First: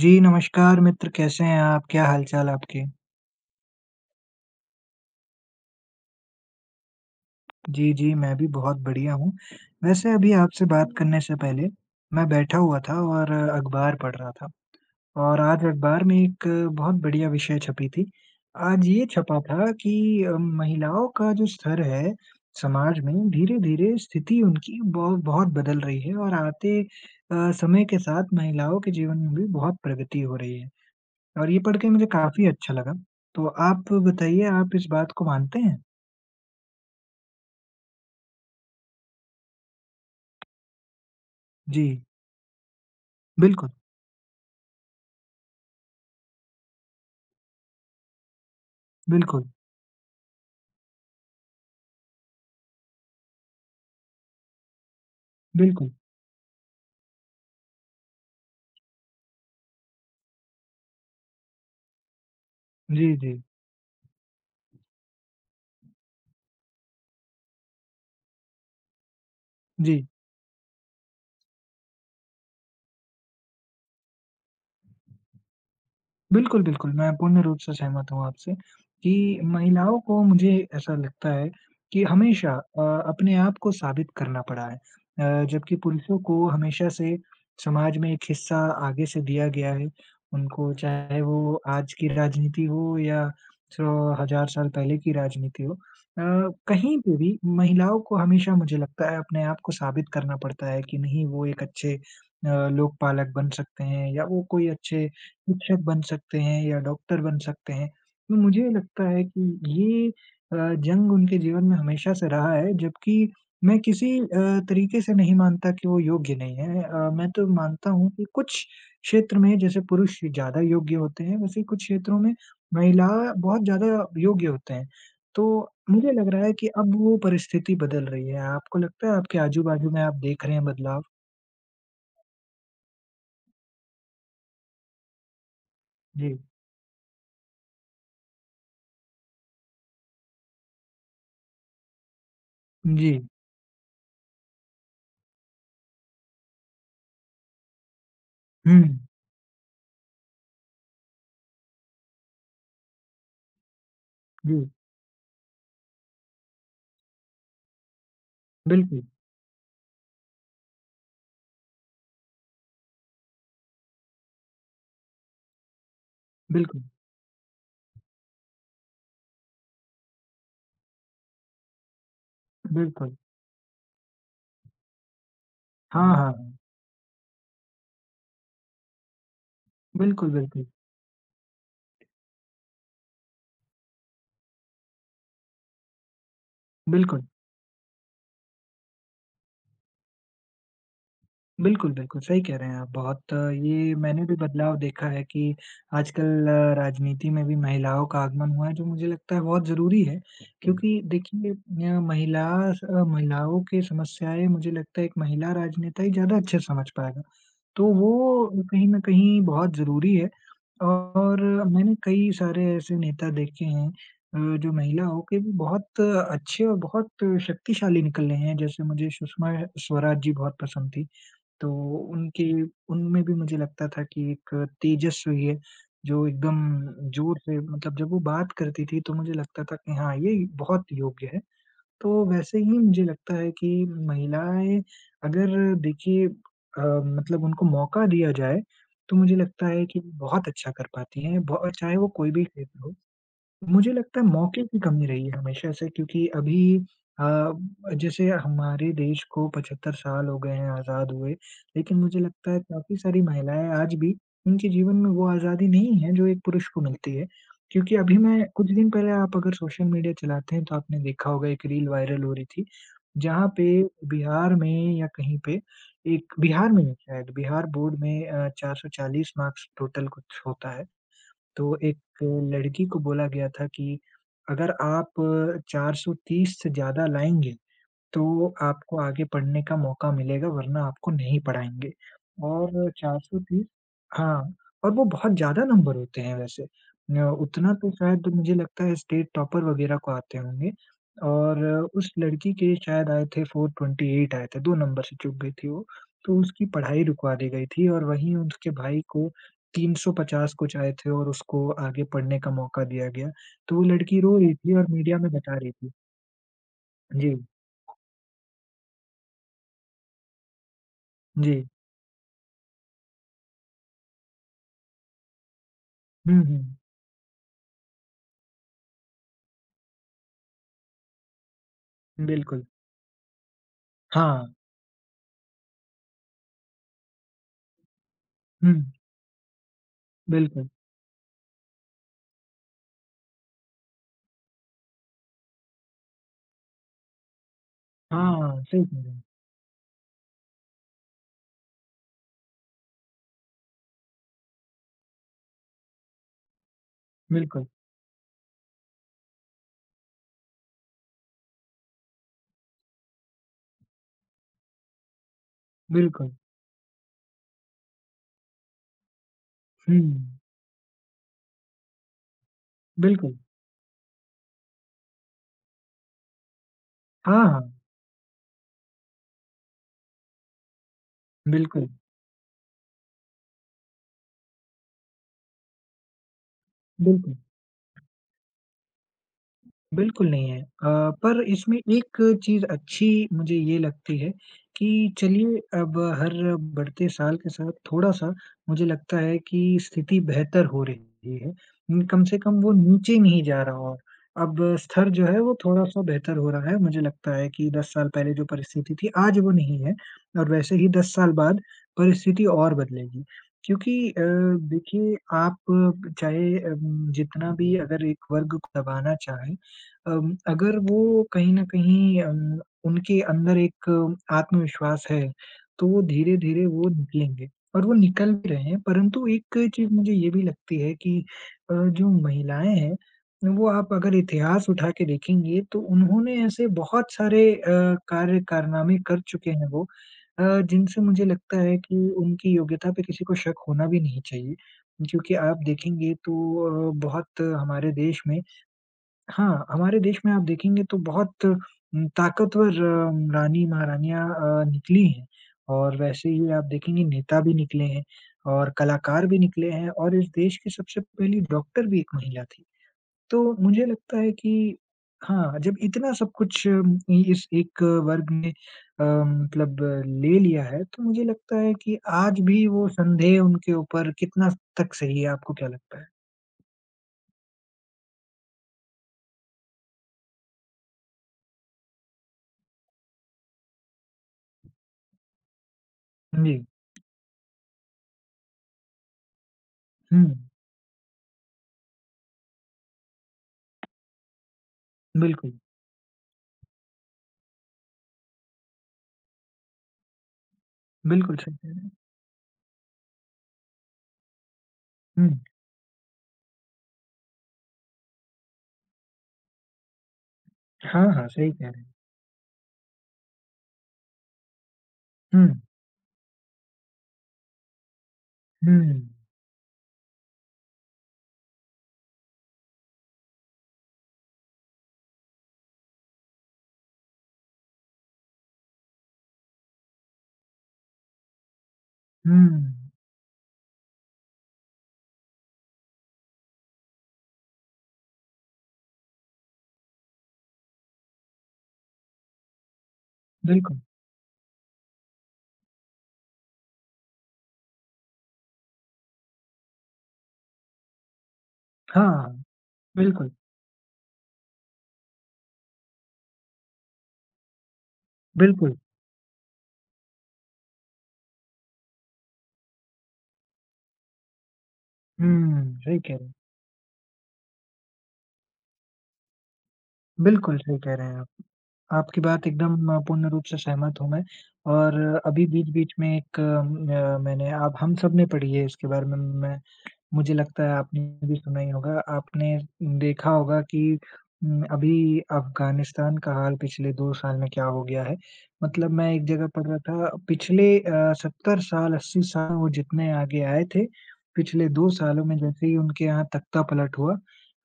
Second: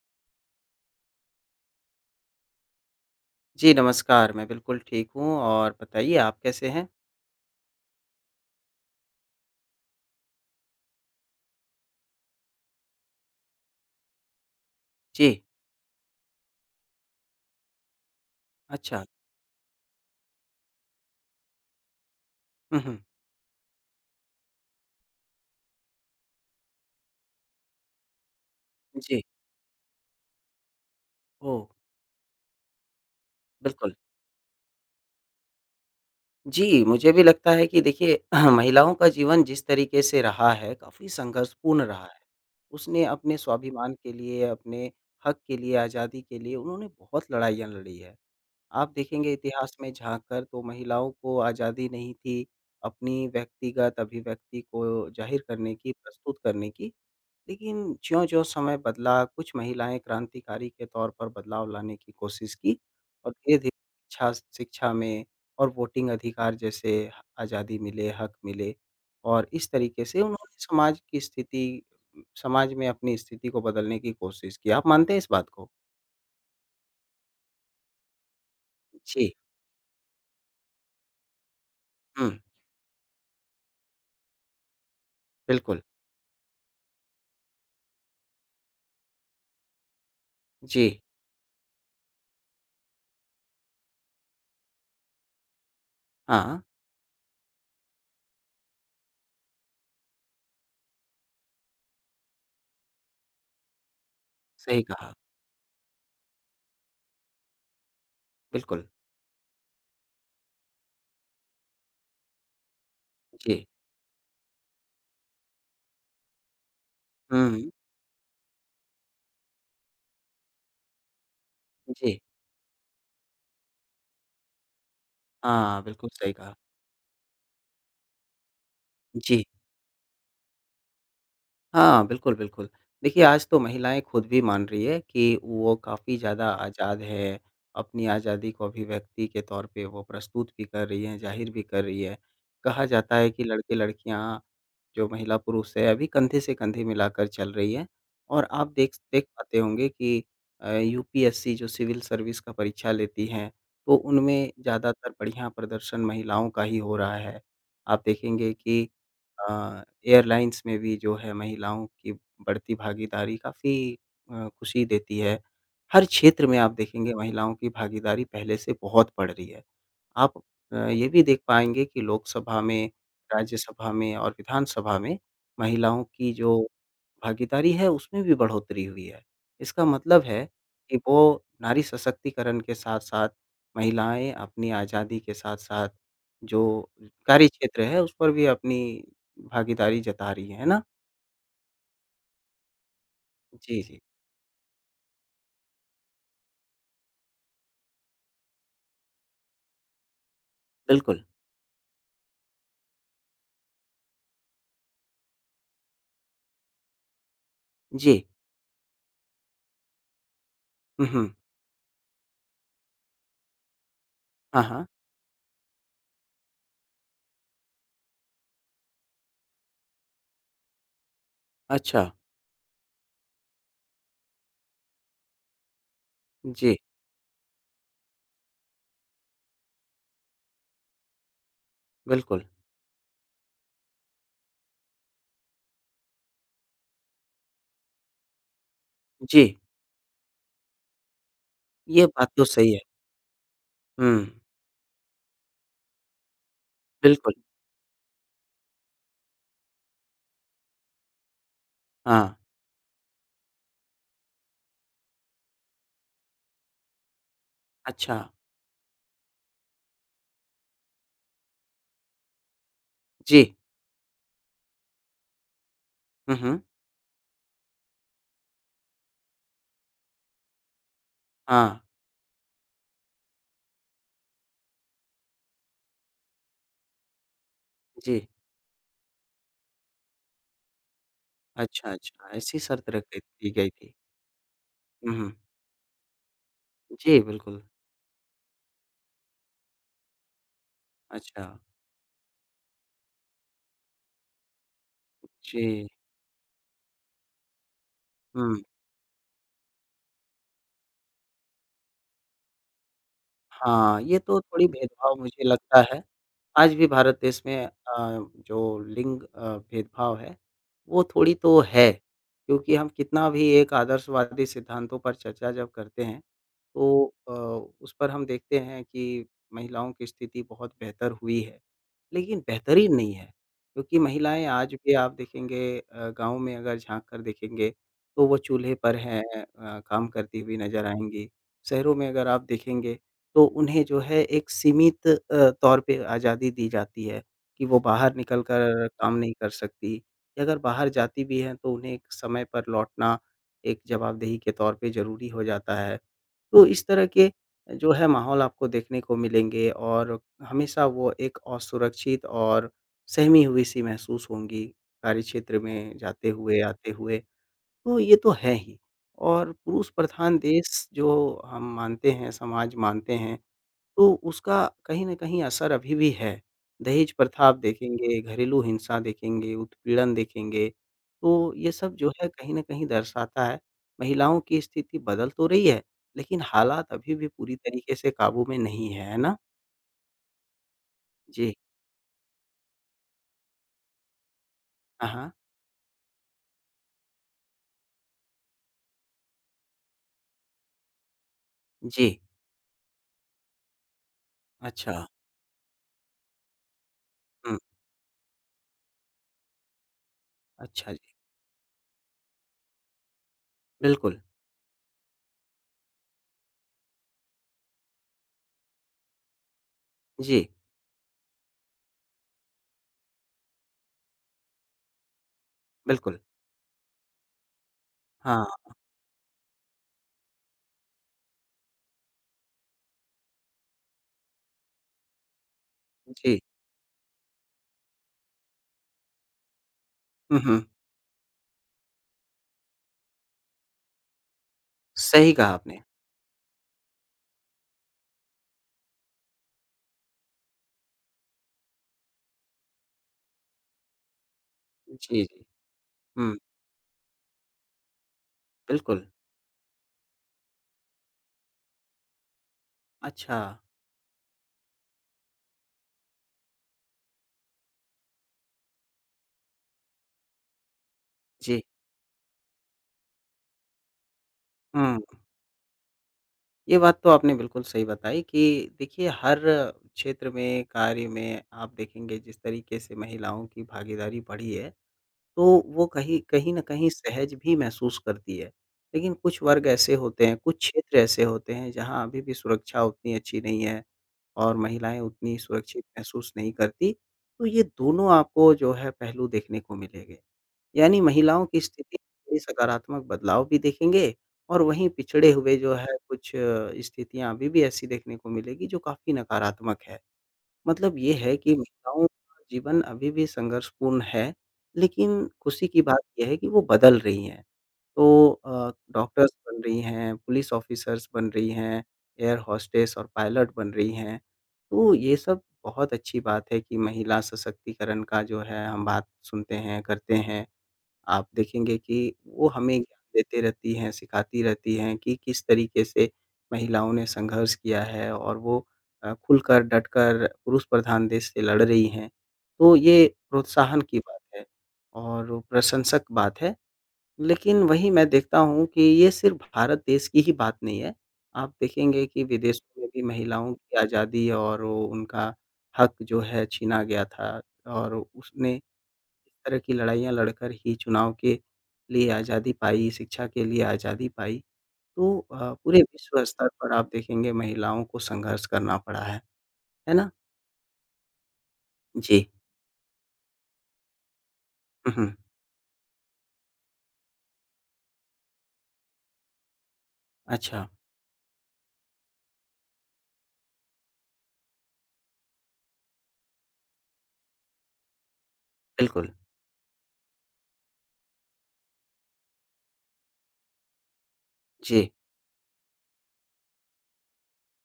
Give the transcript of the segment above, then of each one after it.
जी, नमस्कार मित्र, कैसे हैं आप? क्या हालचाल आपके? जी, नमस्कार। मैं बिल्कुल ठीक हूँ और बताइए आप कैसे हैं? जी, मैं भी बहुत बढ़िया हूँ। वैसे अभी आपसे बात करने से पहले मैं बैठा हुआ था और अखबार पढ़ रहा था और जी, आज अखबार में एक बहुत बढ़िया विषय छपी थी। आज अच्छा। ये छपा था कि महिलाओं का जो स्तर है हुँ, हुँ। समाज में, धीरे-धीरे स्थिति उनकी बहुत बदल रही है और आते समय के साथ महिलाओं के जीवन जी, में भी बहुत प्रगति हो रही है। और ये ओह! पढ़ के मुझे काफ़ी अच्छा लगा। तो आप बिल्कुल। बताइए आप इस बात को मानते हैं? जी, मुझे भी लगता है कि देखिए महिलाओं का जीवन जिस तरीके से रहा है, काफ़ी संघर्षपूर्ण जी, रहा है। उसने अपने बिल्कुल, स्वाभिमान के लिए, अपने हक के लिए, आज़ादी के लिए उन्होंने बहुत लड़ाइयाँ लड़ी है। आप देखेंगे बिल्कुल, इतिहास में झाँक कर तो महिलाओं को आज़ादी नहीं थी, अपनी व्यक्तिगत अभिव्यक्ति को ज़ाहिर करने बिल्कुल। की, प्रस्तुत करने की। लेकिन ज्यों-ज्यों समय बदला, कुछ महिलाएँ क्रांतिकारी के तौर पर बदलाव लाने की कोशिश की जी, और जी, धीरे-धीरे शिक्षा शिक्षा में और वोटिंग अधिकार जैसे आज़ादी मिले, हक मिले और इस जी। तरीके से उन्होंने समाज में अपनी स्थिति को बदलने की कोशिश की। आप मानते हैं इस बात को? बिल्कुल, मैं पूर्ण रूप से सहमत हूँ आपसे जी। कि महिलाओं को मुझे ऐसा लगता है कि हुँ, हमेशा अ, अपने आप को साबित करना पड़ा है। जबकि बिल्कुल। पुरुषों को हमेशा से समाज में एक हिस्सा आगे से दिया गया है। उनको जी। चाहे वो आज की राजनीति हो या सौ हज़ार साल पहले की राजनीति हो हाँ, कहीं पे भी महिलाओं को हमेशा मुझे लगता है अपने आप को साबित करना पड़ता है कि नहीं वो एक अच्छे लोकपालक बन सकते हैं या वो कोई सही अच्छे कहा। शिक्षक बन सकते हैं या डॉक्टर बन सकते हैं। तो मुझे बिल्कुल। लगता है कि ये जंग उनके जीवन में हमेशा से रहा है, जबकि जी। मैं किसी तरीके से नहीं मानता कि वो योग्य नहीं है। मैं तो हुँ, मानता हूँ कि कुछ क्षेत्र में जैसे पुरुष ज़्यादा योग्य होते हैं, वैसे कुछ जी। क्षेत्रों में महिला बहुत ज़्यादा योग्य होते हैं। तो हाँ, बिल्कुल मुझे लग सही रहा है कहा। कि अब वो परिस्थिति बदल रही है। आपको लगता है आपके जी। आजू-बाजू में आप देख रहे हैं बदलाव? हाँ, बिल्कुल, बिल्कुल। देखिए, आज तो महिलाएँ खुद भी मान रही है कि वो काफ़ी जी। ज़्यादा आज़ाद है, अपनी आज़ादी को अभिव्यक्ति के तौर पे वो प्रस्तुत भी कर रही हैं, ज़ाहिर भी कर रही है। कहा जी। जाता है कि लड़के-लड़कियाँ, जो महिला-पुरुष है, अभी कंधे से कंधे मिलाकर चल रही है और आप हुँ। देख देख पाते होंगे कि यूपीएससी जो सिविल सर्विस का परीक्षा लेती हैं, तो उनमें जी। ज़्यादातर बढ़िया प्रदर्शन महिलाओं का ही हो रहा है। आप देखेंगे कि बिल्कुल, अ, एयरलाइंस में भी जो है महिलाओं की बढ़ती भागीदारी काफ़ी खुशी देती है। हर क्षेत्र में आप बिल्कुल, देखेंगे महिलाओं की भागीदारी पहले से बहुत बढ़ रही है। आप ये भी देख पाएँगे कि लोकसभा में, बिल्कुल। राज्यसभा में और विधानसभा में हाँ, महिलाओं हाँ। की हाँ। जो भागीदारी है, उसमें भी बढ़ोतरी हुई है। इसका मतलब है बिल्कुल। कि वो नारी सशक्तिकरण के साथ-साथ महिलाएँ अपनी आज़ादी के साथ-साथ जो बिल्कुल, कार्य क्षेत्र है, उस पर भी अपनी भागीदारी जता रही हैं, है ना? बिल्कुल, सही कह रहे हैं आप बहुत जी, ये जी। मैंने भी बदलाव देखा है कि आजकल राजनीति में भी महिलाओं का आगमन हुआ है जो मुझे लगता है बहुत ज़रूरी है। क्योंकि बिल्कुल। देखिए स महिलाओं की समस्याएँ मुझे लगता है एक महिला राजनेता ही ज़्यादा अच्छे से समझ पाएगा। तो जी। वो कहीं न कहीं बहुत ज़रूरी है हुँ, हुँ। और मैंने कई सारे ऐसे नेता देखे हैं हाँ, जो हाँ। महिला होके भी बहुत अच्छे और बहुत शक्तिशाली निकले हैं। जैसे मुझे सुषमा स्वराज जी बहुत पसंद थी, तो अच्छा। उनकी उनमें भी मुझे लगता था कि एक तेजस्वी है, जो एकदम जी, जोर से मतलब जब वो बात करती थी तो मुझे लगता था कि हाँ, ये बहुत योग्य है। तो बिल्कुल। वैसे ही मुझे लगता है कि महिलाएँ अगर देखिए मतलब उनको मौका दिया जाए, तो मुझे जी, लगता है कि बहुत अच्छा कर पाती हैं, भ चाहे ये वो बात कोई तो भी सही क्षेत्र है। हो। मुझे हुँ, लगता है मौके की कमी रही है हमेशा से क्योंकि अभी बिल्कुल। अ, जैसे हमारे देश को 75 साल हो गए हैं आज़ाद हुए, लेकिन मुझे हाँ, लगता है काफ़ी सारी महिलाएँ आज भी उनके जीवन में वो आज़ादी नहीं है जो एक पुरुष को मिलती है। क्योंकि अभी अच्छा। मैं कुछ दिन पहले आप अगर सोशल मीडिया चलाते हैं तो आपने देखा होगा एक रील वायरल हो रही थी, जहाँ जी। पे बिहार में या कहीं पे एक हुँ, हुँ। बिहार में नहीं शायद बिहार बोर्ड में 440 मार्क्स टोटल कुछ होता है। तो हाँ, एक लड़की को बोला गया था कि अगर आप 430 से ज़्यादा लाएँगे, जी। तो आपको आगे पढ़ने का मौका मिलेगा वरना आपको नहीं अच्छा, पढ़ाएँगे। अच्छा, ऐसी शर्त और रख गई दी 430 गई थी। हाँ, और वो हुँ, हुँ। बहुत ज़्यादा नंबर होते हैं वैसे। जी, न बिल्कुल। उतना तो शायद मुझे लगता है स्टेट टॉपर वगैरह को आते होंगे अच्छा, और उस लड़की के शायद आए थे 428 आए थे, 2 नंबर से चूक गई थी वो। जी। तो उसकी पढ़ाई रुकवा दी गई थी और वहीं हुँ, उसके भाई को 350 कुछ आए थे और उसको आगे पढ़ने का मौका दिया गया। तो वो हाँ, ये लड़की रो तो रही थोड़ी थी और भेदभाव मीडिया में मुझे बता रही लगता थी। है। आज भी भारत जी, देश में जो लिंग भेदभाव है, वो थोड़ी जी। तो है, क्योंकि हम कितना भी एक आदर्शवादी सिद्धांतों पर चर्चा जब करते हैं, हुँ, हुँ। तो उस पर हम देखते हैं कि महिलाओं की स्थिति बहुत बेहतर हुई है। लेकिन बिल्कुल, बेहतरीन नहीं है, क्योंकि महिलाएँ हाँ। आज भी आप देखेंगे गाँव में अगर झाँक कर देखेंगे, तो वो हुँ, चूल्हे पर हैं काम करती हुई बिल्कुल। नज़र आएँगी। शहरों में अगर आप देखेंगे, तो उन्हें जो है एक सीमित तौर पे आज़ादी दी जाती है, कि वो बाहर निकल हाँ, सही कर कह रहे काम हैं। नहीं कर सकती। या अगर बाहर जाती भी हैं, तो उन्हें एक समय पर लौटना एक जवाबदेही के तौर पे ज़रूरी हो जाता है। तो इस तरह के बिल्कुल, जो है माहौल आपको देखने को मिलेंगे और हमेशा वो एक असुरक्षित और सहमी हुई-सी महसूस होंगी, कार्यक्षेत्र में जाते बिल्कुल। हुए, आते हुए। तो ये तो है ही और पुरुष हुँ, प्रधान देश जो हम मानते हैं, समाज मानते बिल्कुल। हैं तो उसका कहीं न कहीं असर अभी भी है। दहेज प्रथा हाँ, आप हाँ। देखेंगे, घरेलू हिंसा देखेंगे, उत्पीड़न देखेंगे, तो ये बिल्कुल, सब जो है कहीं न कहीं दर्शाता है, महिलाओं की स्थिति बदल तो रही है, लेकिन हालात अभी भी बिल्कुल, पूरी तरीके से काबू में नहीं है, है ना? बिल्कुल नहीं है। पर जी। इसमें एक चीज़ अच्छी मुझे ये लगती है कि हाँ, हाँ। चलिए अब हर बढ़ते साल के साथ थोड़ा-सा मुझे लगता है कि स्थिति बेहतर हो रही है। जी। कम से कम वो नीचे नहीं जा रहा और अब अच्छा। स्तर जो है वो थोड़ा-सा बेहतर हो रहा है। मुझे लगता है हुँ। कि 10 साल पहले जो परिस्थिति थी आज वो नहीं है और वैसे ही अच्छा 10 जी। साल बाद परिस्थिति और बदलेगी। क्योंकि बिल्कुल। देखिए आप चाहे जितना भी अगर एक वर्ग को दबाना चाहे जी, अगर वो कहीं न कहीं उनके अंदर एक आत्मविश्वास है, तो वो बिल्कुल। धीरे-धीरे वो निकलेंगे और वो निकल हाँ, भी रहे हैं। परंतु एक चीज़ मुझे ये भी लगती है कि जो महिलाएँ हैं, वो आप अगर इतिहास उठा के देखेंगे तो उन्होंने जी। ऐसे बहुत सारे कार्य कारनामे कर चुके हैं वो हुँ, हुँ। जिनसे मुझे लगता है कि उनकी योग्यता पे किसी को शक होना भी नहीं चाहिए। सही क्योंकि कहा आप आपने। देखेंगे तो अ, बहुत हमारे देश में हाँ, हमारे देश में आप देखेंगे तो बहुत ताकतवर रानी महारानियाँ निकली जी, हैं जी। और वैसे हुँ, ही आप देखेंगे नेता भी निकले हैं और बिल्कुल। कलाकार भी निकले हैं और इस देश की सबसे पहली डॉक्टर भी एक महिला थी। अच्छा। तो मुझे लगता है कि हाँ, जब इतना सब कुछ इ इस एक वर्ग ने मतलब ले लिया है, तो मुझे लगता जी। है कि आज भी वो संदेह उनके ऊपर कितना तक हुँ। सही है, आपको क्या लगता है? ये बात तो आपने बिल्कुल सही बताई कि देखिए हर क्षेत्र में, कार्य में आप देखेंगे जिस तरीके से महिलाओं की भागीदारी बढ़ी है, तो वो कहीं कहीं जी। न कहीं सहज भी महसूस करती है। लेकिन कुछ वर्ग ऐसे हुँ, होते हैं, कुछ क्षेत्र ऐसे होते हैं जहाँ अभी भी सुरक्षा उतनी अच्छी नहीं है और महिलाएँ उतनी बिल्कुल। सुरक्षित महसूस नहीं करती। तो ये दोनों आपको जो है पहलू देखने को मिलेंगे। यानी बिल्कुल, महिलाओं सही की कह रहे हैं। स्थिति में सकारात्मक बदलाव भी देखेंगे और वहीं हुँ। पिछड़े हुए जो है कुछ स्थितियाँ अभी भी ऐसी देखने को मिलेगी जो काफ़ी नकारात्मक है। मतलब हाँ, ये हाँ, है सही कि कह रहे हैं। महिलाओं का जीवन अभी भी संघर्षपूर्ण है, लेकिन हुँ, खुशी की बात ये है कि वो बदल रही हैं। तो हुँ, डॉक्टर्स बन रही हैं, पुलिस ऑफ़िसर्स बन रही हैं, एयर होस्टेस और पायलट बन रही हैं। तो ये सब बहुत अच्छी बात है कि महिला सशक्तिकरण का जो है हम बात सुनते हैं, करते हैं। आप देखेंगे कि वो हमें हुँ, ज्ञान देते रहती हैं, सिखाती रहती हैं कि किस तरीके से महिलाओं ने संघर्ष किया है और वो खुलकर, डटकर पुरुष प्रधान देश से लड़ रही हैं। तो ये बिल्कुल। प्रोत्साहन की बात है और प्रशंसक बात है। लेकिन वही मैं देखता हूँ कि ये सिर्फ़ भारत देश की ही बात नहीं है। आप देखेंगे कि हाँ, विदेशों में भी बिल्कुल, महिलाओं की आज़ादी और वो उनका हक जो है छीना गया था और उसने बिल्कुल। इस तरह की लड़ाइयाँ लड़कर ही चुनाव के लिए आज़ादी पाई, शिक्षा के लिए आज़ादी पाई। तो पूरे सही कह विश्व रहे हैं। स्तर पर आप देखेंगे महिलाओं को संघर्ष करना पड़ा है ना? बिल्कुल सही कह रहे हैं आप। आपकी जी। बात एकदम पूर्ण रूप से सहमत हूँ मैं हुँ, और हुँ। अभी बीच-बीच में एक मैंने अब हम सब ने पढ़ी है इसके बारे में मैं मुझे लगता अच्छा, है आपने भी सुना ही होगा। आपने देखा होगा कि अभी अफ़गानिस्तान का हाल पिछले 2 साल में क्या हो गया है। मतलब मैं बिल्कुल। एक जगह पढ़ रहा था पिछले 70 साल, 80 साल वो जितने आगे आए थे, पिछले 2 जी। सालों में जैसे ही उनके यहाँ तख्ता-पलट हुआ,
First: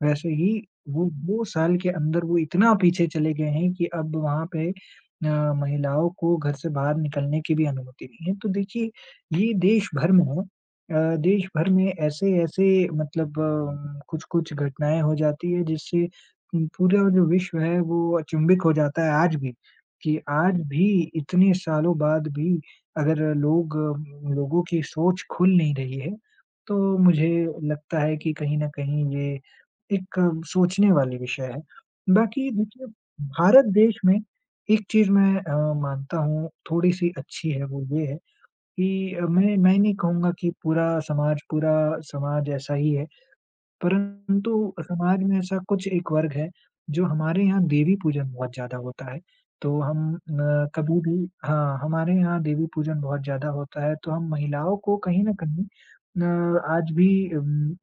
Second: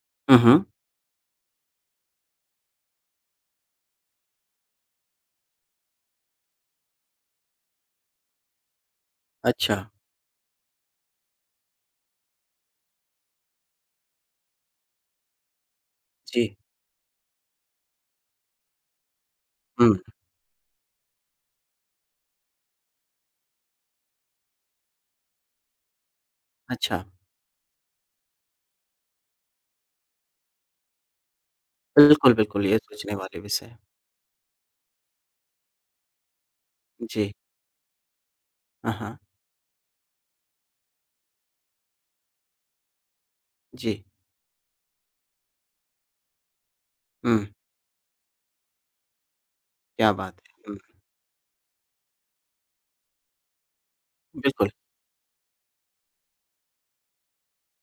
वैसे हुँ, ही हुँ। वो 2 साल के अंदर वो इतना पीछे चले गए हैं कि अब वहाँ पे महिलाओं को घर से बाहर निकलने की भी अनुमति नहीं है। तो देखिए, ये अच्छा। देश भर में है। देश भर में ऐसे-ऐसे मतलब कुछ-कुछ घटनाएँ हो जाती है जिससे जी। पूरा जो विश्व है वो अचंभित हो जाता है आज भी, हुँ। कि आज भी इतने सालों बाद भी अगर लोग लोगों की सोच खुल नहीं रही है, तो अच्छा। मुझे लगता है कि कहीं न कहीं ये एक सोचने वाली विषय है। बिल्कुल, बाकी बिल्कुल, ये देखिए सोचने वाले विषय भारत हैं। देश में एक चीज़ मैं मानता हूँ थोड़ी-सी जी। अच्छी है वो ये है हाँ, कि हाँ। मैं नहीं कहूँगा कि पूरा समाज ऐसा ही है, जी। परंतु समाज में ऐसा कुछ एक वर्ग है, जो हमारे हुँ, यहाँ देवी-पूजन बहुत ज़्यादा होता है। तो क्या हम बात है। हुँ, कभी भी हाँ, हमारे यहाँ देवी-पूजन बहुत ज़्यादा होता है, तो हम बिल्कुल। महिलाओं को कहीं न कहीं आज भी उम,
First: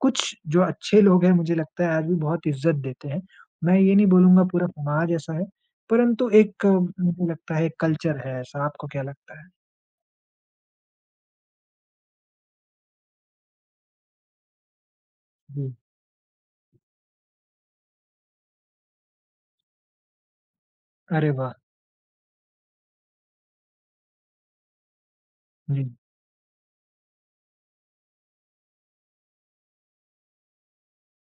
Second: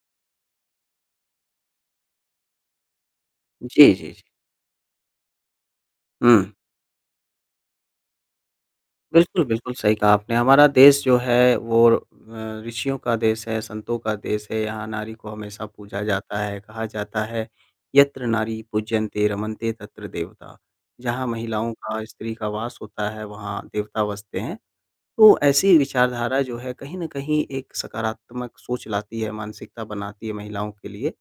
कुछ जो अच्छे लोग हैं, मुझे लगता है आज भी बहुत इज़्ज़त देते हैं। मैं जी, ये नहीं जी, जी। बोलूँगा पूरा समाज ऐसा है, परंतु हुँ। एक मुझे लगता है कल्चर है ऐसा। आपको क्या लगता बिल्कुल, है? बिल्कुल सही कहा आपने। हमारा देश जो है वो ऋषियों का देश है, संतों का देश है। यहाँ नारी को हमेशा जी। पूजा जाता है, कहा जाता है यत्र नारी पूज्यन्ते रमन्ते तत्र देवता। जहाँ अरे वाह! महिलाओं का, स्त्री का वास होता है वहाँ देवता बसते हैं। तो ऐसी जी, विचारधारा जो है कहीं न कहीं एक सकारात्मक सोच लाती है, मानसिकता बनाती है महिलाओं के लिए।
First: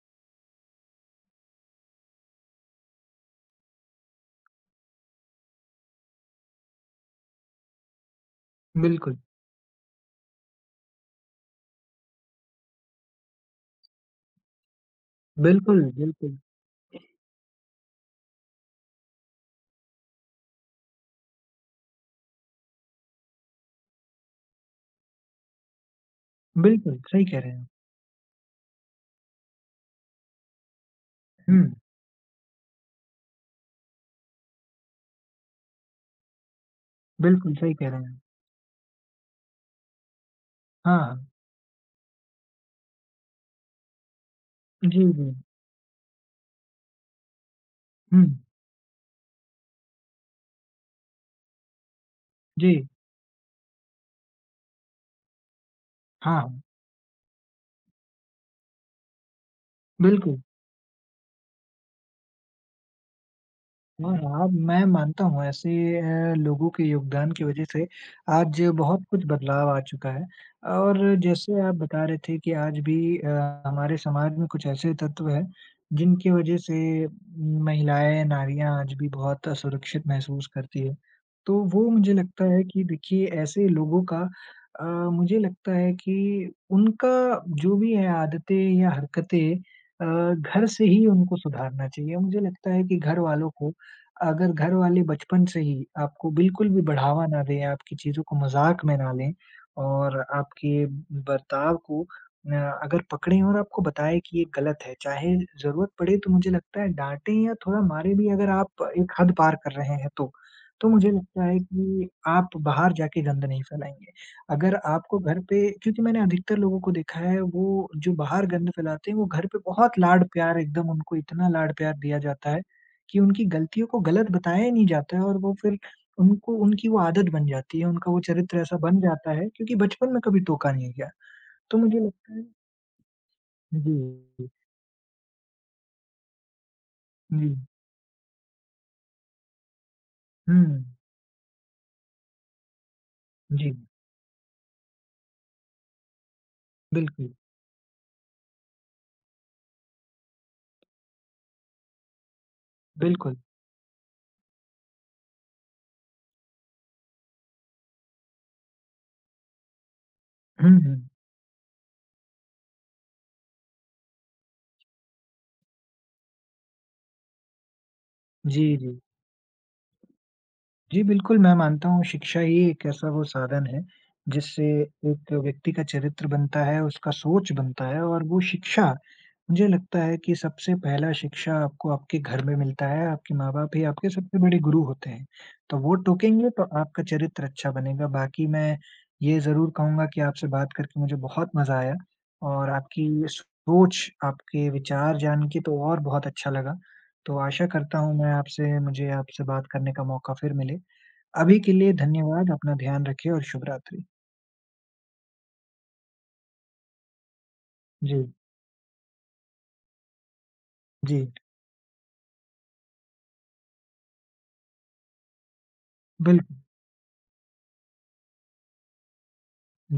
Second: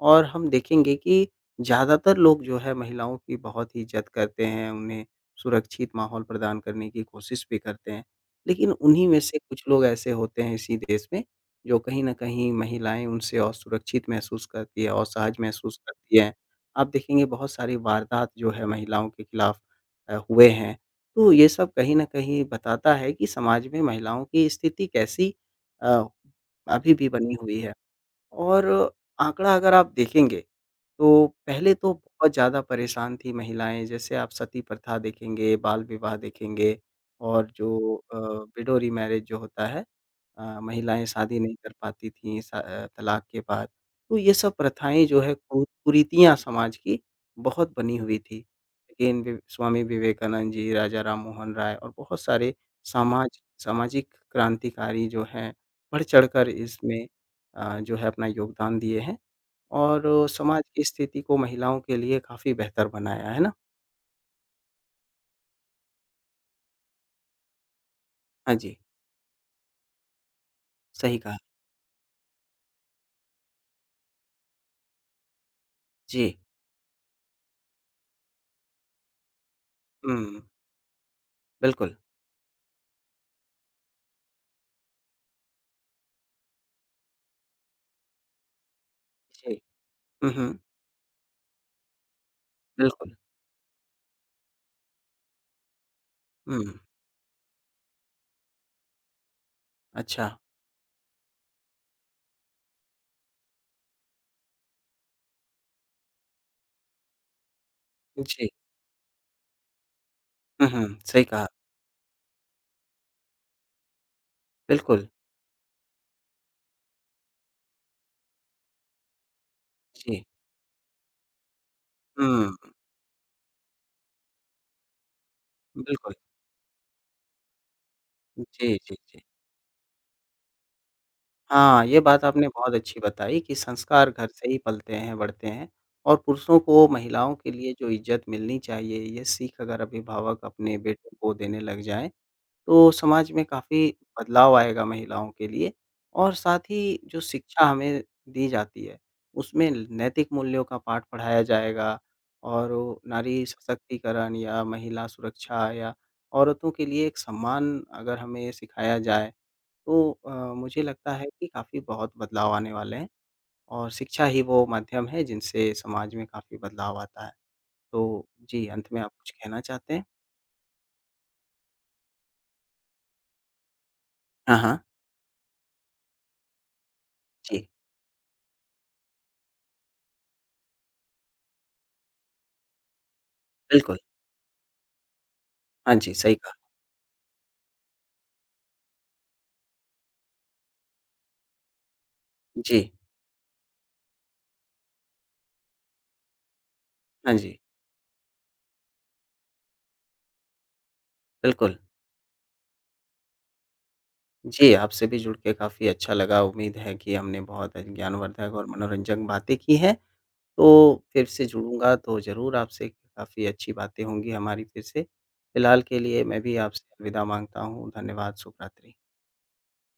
और हम देखेंगे कि ज़्यादातर लोग जो है महिलाओं की बहुत ही इज़्ज़त करते हैं, उन्हें सुरक्षित माहौल प्रदान करने की कोशिश भी करते हैं। लेकिन उन्हीं बिल्कुल, में से कुछ लोग ऐसे होते हैं इसी देश में, जो कहीं न कहीं महिलाएँ उनसे असुरक्षित महसूस करती है, असहज महसूस बिल्कुल, करती हैं। बिल्कुल, आप देखेंगे बहुत सारी वारदात जो है महिलाओं के खिलाफ हुए हैं। तो ये सब कहीं न कहीं बताता है कि समाज में महिलाओं की स्थिति कैसी अ, अभी भी सही बनी कह रहे हुई हैं आप। है। और आंकड़ा अगर आप देखेंगे, तो हुँ, पहले तो बहुत ज़्यादा परेशान थी महिलाएँ, जैसे आप सती प्रथा देखेंगे, बाल विवाह देखेंगे और बिल्कुल सही कह जो रहे हैं। विडो रीमैरिज जो होता है हाँ, महिलाएँ हाँ। शादी नहीं कर पाती थीं तलाक के बाद। तो ये सब जी, प्रथाएँ जो जी। है कु कुरीतियाँ समाज की बहुत बनी हुई हुँ, थी। लेकिन वि स्वामी विवेकानंद जी, राजा राम मोहन राय और बहुत सारे जी, समाज सामाजिक क्रांतिकारी जो हैं, बढ़ चढ़कर हाँ, इसमें जो है अपना योगदान दिए हैं। और बिल्कुल। समाज की स्थिति को महिलाओं के लिए काफ़ी बेहतर बनाया, है ना? हाँ, मैं मानता हूँ ऐसे लोगों के योगदान की वज़ह से हाँ आज जी, बहुत कुछ बदलाव आ चुका है और सही कहा। जैसे आप बता रहे थे कि आज भी हमारे समाज में कुछ ऐसे तत्व हैं, जिनकी जी, वज़ह से महिलाएँ, नारियाँ आज भी बहुत असुरक्षित हुँ, महसूस करती हैं। तो वो बिल्कुल। मुझे लगता है कि देखिए ऐसे लोगों का अ, मुझे लगता है कि उनका जो भी है आदतें या हरकतें जी, अ, हुँ, हुँ, घर से ही उनको सुधारना चाहिए। मुझे लगता है कि बिल्कुल, घर वालों को अगर घर वाले बचपन से ही आपको हुँ, बिल्कुल भी बढ़ावा ना दें, आपकी चीज़ों को मज़ाक में ना लें और अच्छा, आपके बर्ताव को अगर पकड़ें और आपको बताएँ कि ये गलत है, चाहे ज़रूरत पड़े तो मुझे लगता है डाँटें या थोड़ा मारें भी जी, अगर आप एक हद पार कर रहे हैं तो। हुँ, हुँ, तो मुझे सही लगता कहा, है कि आप बाहर जाके गंद नहीं फैलाएँगे। अगर बिल्कुल, आपको घर पे क्योंकि मैंने अधिकतर लोगों को देखा है वो जो बाहर गंद फैलाते हैं, वो घर पे बहुत जी, लाड-प्यार एकदम उनको इतना लाड-प्यार दिया जाता है हुँ, कि उनकी गलतियों को गलत बताया ही नहीं जाता है और वो फिर बिल्कुल, उनको उनकी वो आदत बन जाती है, उनका वो चरित्र जी, ऐसा जी, बन जी। जाता है क्योंकि बचपन में कभी टोका नहीं गया। तो हाँ, मुझे ये बात लगता है आपने बहुत अच्छी बताई कि संस्कार घर से जी, ही पलते हैं, बढ़ते हैं और पुरुषों को महिलाओं के जी। लिए जो इज़्ज़त मिलनी चाहिए, ये सीख अगर अभिभावक अपने हुँ, बेटों को देने लग जाएँ तो समाज में जी, काफ़ी बदलाव आएगा महिलाओं के लिए और साथ ही जो बिल्कुल, शिक्षा हमें दी जाती है, उसमें नैतिक मूल्यों का पाठ पढ़ाया जाएगा और वो बिल्कुल। नारी सशक्तिकरण या महिला सुरक्षा या औरतों के लिए एक सम्मान अगर हमें सिखाया जाए, तो हुँ, मुझे हुँ। लगता है कि काफ़ी बहुत बदलाव आने वाले हैं और शिक्षा ही वो माध्यम है जिनसे समाज में काफ़ी बदलाव आता है। तो जी, जी, अंत जी। में आप कुछ कहना चाहते हैं? जी, बिल्कुल, मैं मानता हूँ शिक्षा ही एक ऐसा वो साधन है, हाँ, जिससे हाँ। एक व्यक्ति का चरित्र बनता है, उसका सोच जी, बनता है और वो शिक्षा मुझे लगता है कि सबसे पहला शिक्षा आपको आपके घर में मिलता है, आपके माँ-बाप ही बिल्कुल। आपके सबसे बड़े गुरु होते हैं। तो वो हाँ जी, सही टोकेंगे कहा। तो आपका चरित्र अच्छा बनेगा, बाकी मैं ये ज़रूर कहूँगा कि आपसे बात करके मुझे बहुत मज़ा आया और जी। आपकी सोच, आपके विचार जान के तो और बहुत अच्छा लगा। हाँ तो जी, आशा करता हूँ मैं आपसे मुझे आपसे बात करने का मौका फिर मिले। अभी के बिल्कुल। लिए धन्यवाद, अपना ध्यान रखिए और शुभ रात्रि। जी, आपसे भी जुड़ के काफ़ी अच्छा लगा। उम्मीद है कि हमने बहुत जी, ज्ञानवर्धक और मनोरंजक बातें की हैं। तो जी। फिर से जुड़ूँगा तो ज़रूर आपसे काफ़ी अच्छी बातें होंगी हमारी फिर से। फिलहाल के लिए मैं भी बिल्कुल। आपसे अलविदा माँगता हूँ। धन्यवाद, शुभ रात्रि।